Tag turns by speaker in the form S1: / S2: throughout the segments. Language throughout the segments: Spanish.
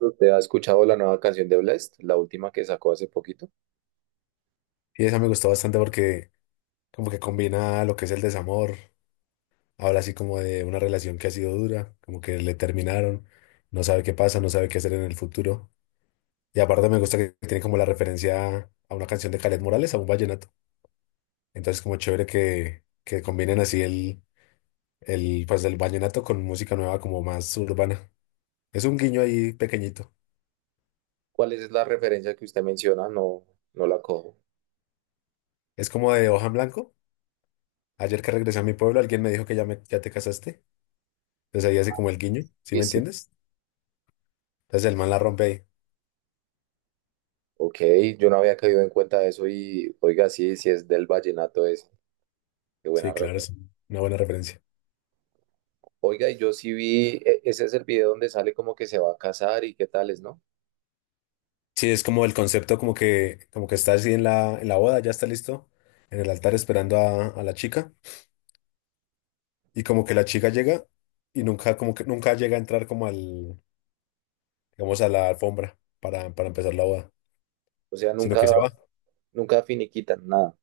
S1: ¿Usted ha escuchado la nueva canción de Blest, la última que sacó hace poquito?
S2: Y esa me gustó bastante porque como que combina lo que es el desamor, habla así como de una relación que ha sido dura, como que le terminaron, no sabe qué pasa, no sabe qué hacer en el futuro. Y aparte me gusta que tiene como la referencia a una canción de Caled Morales, a un vallenato. Entonces como chévere que combinen así pues el vallenato con música nueva como más urbana. Es un guiño ahí pequeñito.
S1: ¿Cuál es la referencia que usted menciona? No, no la cojo.
S2: Es como de hoja en blanco. Ayer que regresé a mi pueblo, alguien me dijo que ya te casaste. Entonces ahí hace como el guiño, ¿sí
S1: Y
S2: me
S1: sí,
S2: entiendes? Entonces el man la rompe ahí.
S1: ok, yo no había caído en cuenta de eso y oiga, sí, sí es del vallenato ese. Qué
S2: Sí,
S1: buena red.
S2: claro, es una buena referencia.
S1: Oiga, y yo sí vi, ese es el video donde sale como que se va a casar y qué tales, ¿no?
S2: Sí, es como el concepto como que está así en la boda, ya está listo, en el altar esperando a la chica, y como que la chica llega y nunca, como que nunca llega a entrar como al, digamos, a la alfombra para empezar la boda,
S1: O sea,
S2: sino que
S1: nunca,
S2: se va.
S1: nunca finiquitan nada.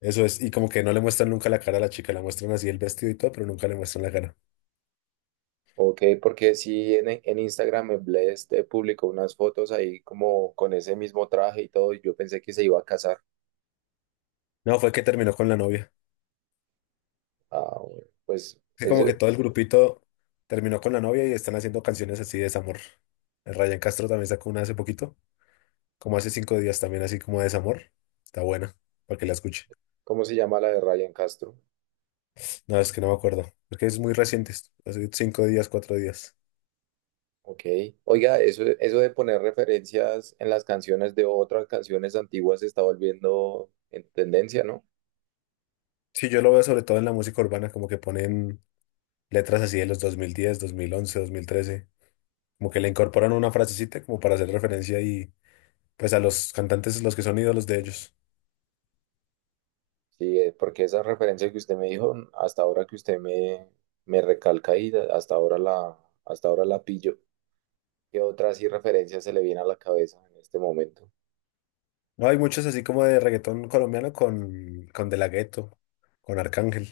S2: Eso es, y como que no le muestran nunca la cara a la chica, la muestran así el vestido y todo, pero nunca le muestran la cara.
S1: Ok, porque sí en Instagram Blessed publicó unas fotos ahí como con ese mismo traje y todo, y yo pensé que se iba a casar.
S2: No, fue que terminó con la novia.
S1: Ah, bueno, pues
S2: Es
S1: eso.
S2: como que todo el grupito terminó con la novia y están haciendo canciones así de desamor. El Ryan Castro también sacó una hace poquito como hace 5 días también, así como de desamor. Está buena, para que la escuche.
S1: ¿Cómo se llama la de Ryan Castro?
S2: No, es que no me acuerdo, porque es muy reciente, hace 5 días, 4 días.
S1: Ok. Oiga, eso de poner referencias en las canciones de otras canciones antiguas se está volviendo en tendencia, ¿no?
S2: Sí, yo lo veo sobre todo en la música urbana, como que ponen letras así de los dos mil diez, 2011, 2013, como que le incorporan una frasecita como para hacer referencia y pues a los cantantes, los que son ídolos de ellos.
S1: Sí, porque esa referencia que usted me dijo, hasta ahora que usted me recalca y hasta ahora la pillo. ¿Qué otra así referencia se le viene a la cabeza en este momento?
S2: No, hay muchos así como de reggaetón colombiano con De La Ghetto, con Arcángel.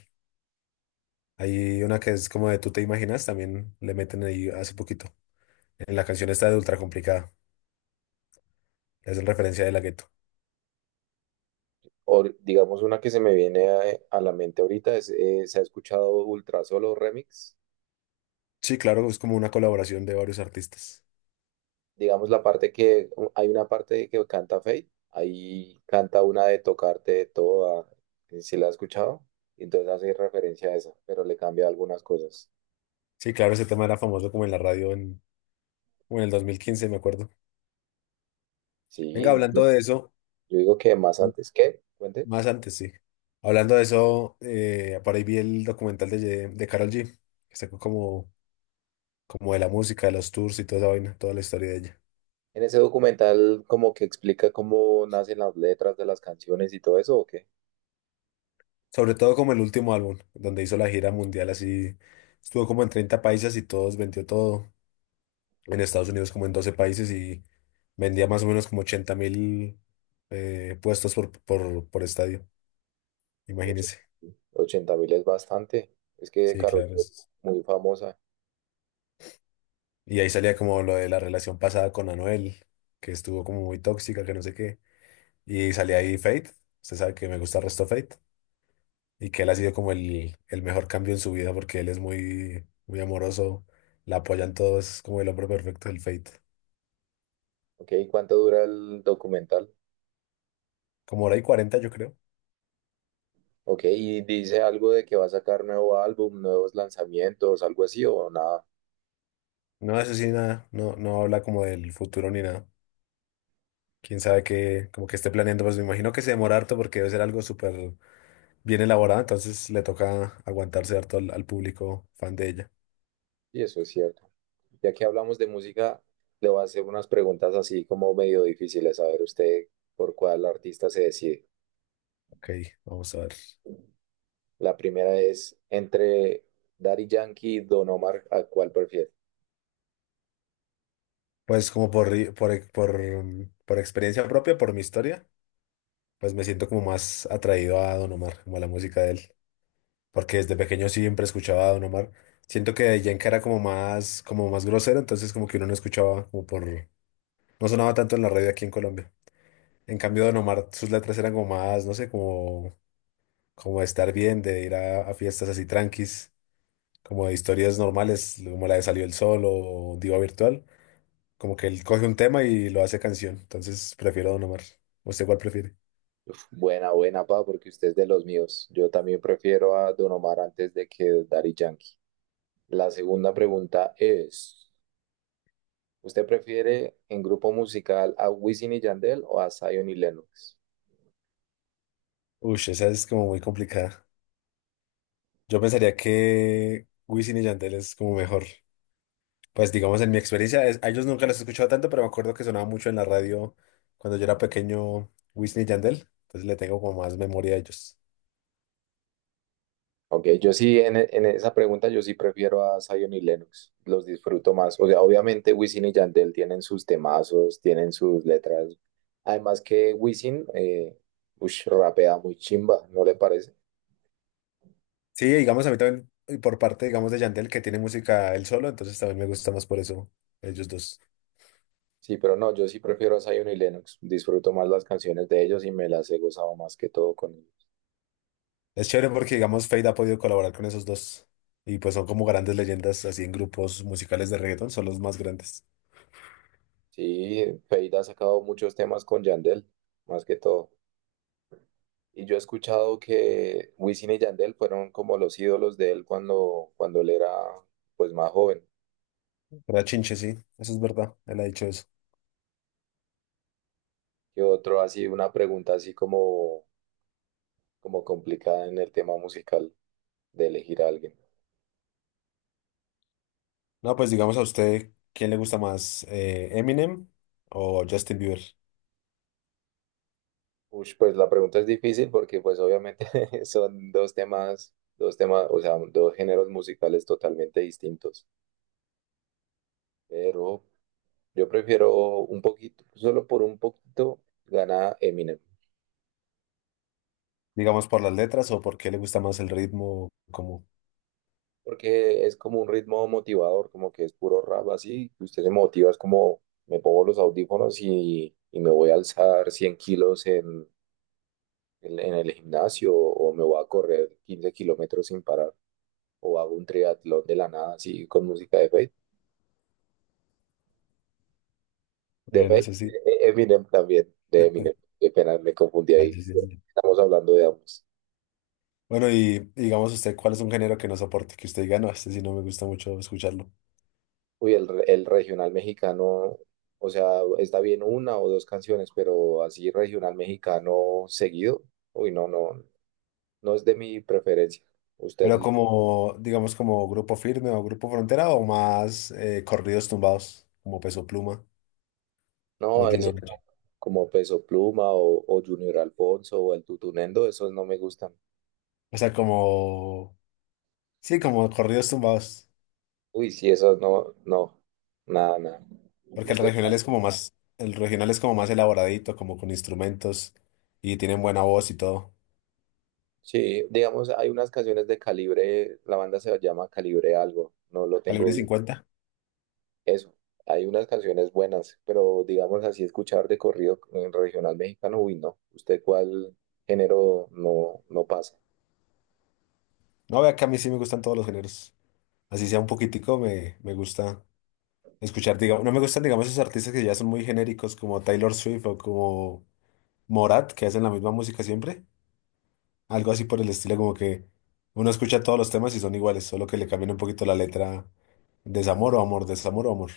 S2: Hay una que es como de Tú Te Imaginas, también le meten ahí hace poquito. En la canción está De Ultra Complicada. Es en referencia de La gueto.
S1: O digamos una que se me viene a la mente ahorita es. ¿Se ha escuchado Ultrasolo Remix?
S2: Sí, claro, es como una colaboración de varios artistas.
S1: Digamos la parte que hay una parte que canta Fate, ahí canta una de tocarte toda, si la has escuchado, entonces hace referencia a esa, pero le cambia algunas cosas.
S2: Sí, claro, ese tema era famoso como en la radio como en el 2015, me acuerdo.
S1: Sí,
S2: Venga,
S1: yo
S2: hablando de eso,
S1: yo digo que más antes, que cuente.
S2: más antes, sí. Hablando de eso, por ahí vi el documental de Karol G, que sacó como, como de la música, de los tours y toda esa vaina, toda la historia de ella.
S1: En ese documental como que explica cómo nacen las letras de las canciones y todo eso, ¿o qué?
S2: Sobre todo como el último álbum, donde hizo la gira mundial así, estuvo como en 30 países y todos, vendió todo. En Estados Unidos como en 12 países, y vendía más o menos como 80.000 puestos por, por estadio. Imagínense.
S1: 80.000 es bastante. Es que
S2: Sí,
S1: Karol
S2: claro.
S1: G es muy famosa.
S2: Y ahí salía como lo de la relación pasada con Anuel, que estuvo como muy tóxica, que no sé qué. Y salía ahí Fate. Usted sabe que me gusta el resto Fate. Y que él ha sido como el mejor cambio en su vida porque él es muy, muy amoroso. La apoyan todos, es como el hombre perfecto del Fate.
S1: Ok, ¿cuánto dura el documental?
S2: Como hora y cuarenta, yo creo.
S1: Ok, y dice algo de que va a sacar nuevo álbum, nuevos lanzamientos, algo así o nada.
S2: No, eso sí, nada. No, no habla como del futuro ni nada. Quién sabe, qué, como que esté planeando, pues me imagino que se demora harto porque debe ser algo súper bien elaborado, entonces le toca aguantarse harto al público fan de ella.
S1: Y eso es cierto. Ya que hablamos de música, le voy a hacer unas preguntas así como medio difíciles, a ver usted por cuál artista se decide.
S2: Ok, vamos a ver.
S1: La primera es, entre Daddy Yankee y Don Omar, ¿a cuál prefiere?
S2: Pues como por, ri- por, e- por, mm, por experiencia propia, por mi historia, pues me siento como más atraído a Don Omar, como a la música de él, porque desde pequeño siempre escuchaba a Don Omar. Siento que Yenka era como más grosero, entonces como que uno no escuchaba, no sonaba tanto en la radio aquí en Colombia. En cambio, Don Omar, sus letras eran como más, no sé, como de estar bien, de ir a fiestas así tranquis, como de historias normales, como la de Salió el Sol o Diva Virtual, como que él coge un tema y lo hace canción, entonces prefiero a Don Omar. ¿Usted cuál prefiere?
S1: Uf, buena, buena, pa, porque usted es de los míos. Yo también prefiero a Don Omar antes de que Daddy Yankee. La segunda pregunta es... ¿Usted prefiere en grupo musical a Wisin y Yandel o a Zion y Lennox?
S2: Uy, esa es como muy complicada. Yo pensaría que Wisin y Yandel es como mejor. Pues digamos, en mi experiencia, a ellos nunca los he escuchado tanto, pero me acuerdo que sonaba mucho en la radio cuando yo era pequeño Wisin y Yandel, entonces le tengo como más memoria a ellos.
S1: Ok, yo sí, en esa pregunta yo sí prefiero a Zion y Lennox, los disfruto más. O sea, obviamente Wisin y Yandel tienen sus temazos, tienen sus letras. Además que Wisin, ush, rapea muy chimba, ¿no le parece?
S2: Sí, digamos, a mí también, y por parte, digamos, de Yandel, que tiene música él solo, entonces también me gusta más por eso, ellos dos.
S1: Sí, pero no, yo sí prefiero a Zion y Lennox, disfruto más las canciones de ellos y me las he gozado más que todo con ellos.
S2: Es chévere porque, digamos, Fade ha podido colaborar con esos dos. Y pues son como grandes leyendas, así en grupos musicales de reggaetón, son los más grandes.
S1: Sí, Feid ha sacado muchos temas con Yandel, más que todo. Y yo he escuchado que Wisin y Yandel fueron como los ídolos de él cuando él era, pues, más joven.
S2: Era Chinche, sí, eso es verdad, él ha dicho eso.
S1: Y otro así, una pregunta así como complicada en el tema musical de elegir a alguien.
S2: No, pues digamos a usted, ¿quién le gusta más, Eminem o Justin Bieber?
S1: Ush, pues la pregunta es difícil porque pues obviamente son dos temas, o sea, dos géneros musicales totalmente distintos. Pero yo prefiero un poquito, solo por un poquito, gana Eminem.
S2: ¿Digamos por las letras o por qué le gusta más el ritmo, como?
S1: Porque es como un ritmo motivador, como que es puro rap así, y usted se motiva, es como me pongo los audífonos y me voy a alzar 100 kilos en el gimnasio o me voy a correr 15 kilómetros sin parar, o hago un triatlón de la nada así con música de Fate. De
S2: Bueno,
S1: Fate,
S2: eso sí.
S1: de Eminem también, de Eminem, qué pena, me confundí
S2: Ah,
S1: ahí,
S2: yo sí.
S1: sí,
S2: Sí.
S1: estamos hablando de ambos.
S2: Bueno, y digamos usted, ¿cuál es un género que no soporte? Que usted diga: no, este sí no me gusta mucho escucharlo.
S1: Uy, el regional mexicano, o sea, está bien una o dos canciones, pero así regional mexicano seguido, uy, no, no, no es de mi preferencia. Usted,
S2: Pero como, digamos, como Grupo Firme o Grupo Frontera, o más corridos tumbados, como Peso Pluma o
S1: no,
S2: Junior
S1: eso como,
S2: H.
S1: como Peso Pluma o Junior Alfonso o el Tutunendo, esos no me gustan.
S2: O sea, como, sí, como corridos tumbados.
S1: Uy, sí, esos no, no, nada, nada.
S2: Porque el
S1: Usted,
S2: regional es como más, el regional es como más elaboradito, como con instrumentos, y tienen buena voz y todo.
S1: sí, digamos, hay unas canciones de Calibre, la banda se llama Calibre algo, no lo tengo
S2: Calibre
S1: bien.
S2: 50.
S1: Eso, hay unas canciones buenas, pero digamos así, escuchar de corrido regional mexicano, uy, no. ¿Usted cuál género no, no pasa?
S2: No, vea que a mí sí me gustan todos los géneros. Así sea un poquitico, me gusta escuchar, digamos. No me gustan, digamos, esos artistas que ya son muy genéricos como Taylor Swift o como Morat, que hacen la misma música siempre. Algo así por el estilo, como que uno escucha todos los temas y son iguales, solo que le cambian un poquito la letra: desamor o amor, desamor o amor.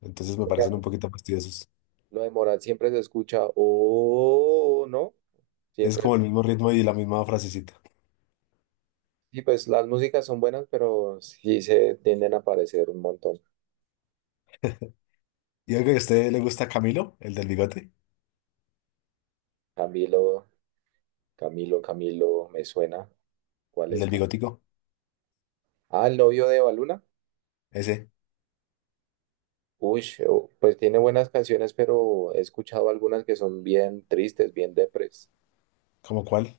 S2: Entonces me parecen un poquito fastidiosos.
S1: Lo de Morat siempre se escucha, oh, ¿no?
S2: Es
S1: Siempre,
S2: como el mismo ritmo y la misma frasecita.
S1: y pues las músicas son buenas, pero sí se tienden a aparecer un montón.
S2: Y algo, que ¿a usted le gusta Camilo, el del bigote?
S1: Camilo, Camilo, Camilo, me suena. ¿Cuál
S2: El
S1: es
S2: del
S1: Camilo?
S2: bigotico,
S1: Ah, el novio de Baluna.
S2: ese.
S1: Uy, oh, pues tiene buenas canciones, pero he escuchado algunas que son bien tristes, bien depres.
S2: ¿Como cuál?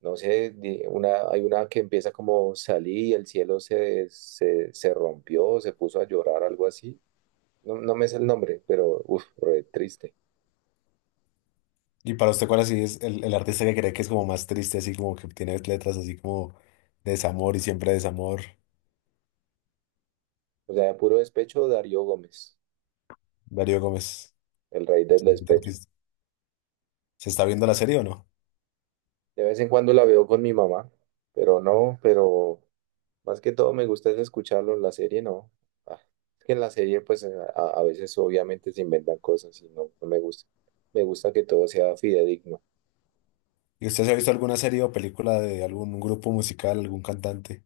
S1: No sé, una, hay una que empieza como: salí y el cielo se rompió, se puso a llorar, algo así. No, no me es el nombre, pero uff, re triste.
S2: Y para usted, ¿cuál así es el artista que cree que es como más triste, así como que tiene letras así como de desamor y siempre desamor?
S1: O sea, de puro despecho, Darío Gómez,
S2: Darío Gómez,
S1: el rey del
S2: excelente
S1: despecho.
S2: artista. ¿Se está viendo la serie o no?
S1: De vez en cuando la veo con mi mamá, pero no, pero más que todo me gusta es escucharlo en la serie, no. Ah, es que en la serie, pues a veces obviamente se inventan cosas y no, no me gusta. Me gusta que todo sea fidedigno.
S2: ¿Y usted se ha visto alguna serie o película de algún grupo musical, algún cantante?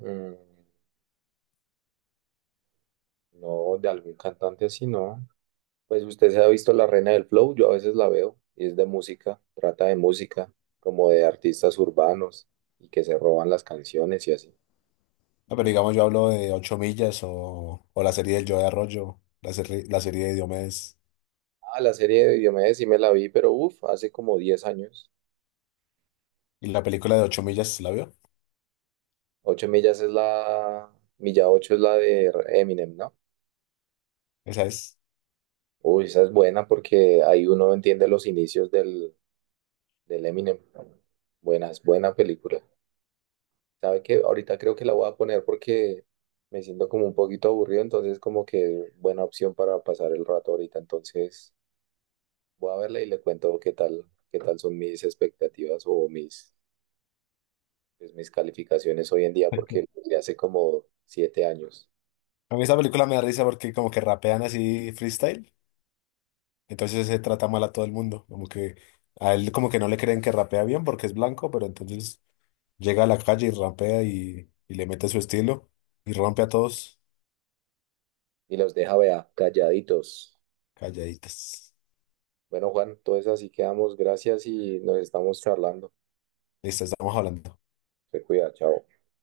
S1: Mm, no, de algún cantante así, no. Pues usted se ha visto La Reina del Flow, yo a veces la veo y es de música, trata de música, como de artistas urbanos y que se roban las canciones y así.
S2: Ah, pero digamos, yo hablo de Ocho Millas, o la serie del Joe de Arroyo, la serie de Diomedes.
S1: Ah, la serie de Diomedes sí me la vi, pero uff, hace como 10 años.
S2: ¿Y la película de Ocho Millas la vio?
S1: Ocho millas es la, milla Ocho es la de Eminem, ¿no?
S2: Esa es.
S1: Uy, esa es buena porque ahí uno entiende los inicios del Eminem. Buena, es buena película. ¿Sabe qué? Ahorita creo que la voy a poner porque me siento como un poquito aburrido, entonces como que buena opción para pasar el rato ahorita. Entonces voy a verla y le cuento qué tal son mis expectativas o pues mis calificaciones hoy en día, porque de hace como 7 años.
S2: A mí esa película me da risa porque como que rapean así freestyle. Entonces se trata mal a todo el mundo. Como que a él como que no le creen que rapea bien porque es blanco, pero entonces llega a la calle y rapea, y le mete su estilo y rompe a todos
S1: Y los deja, vea, calladitos.
S2: calladitas.
S1: Bueno, Juan, entonces así quedamos. Gracias y nos estamos charlando.
S2: Listo, estamos hablando.
S1: Se cuida, chao.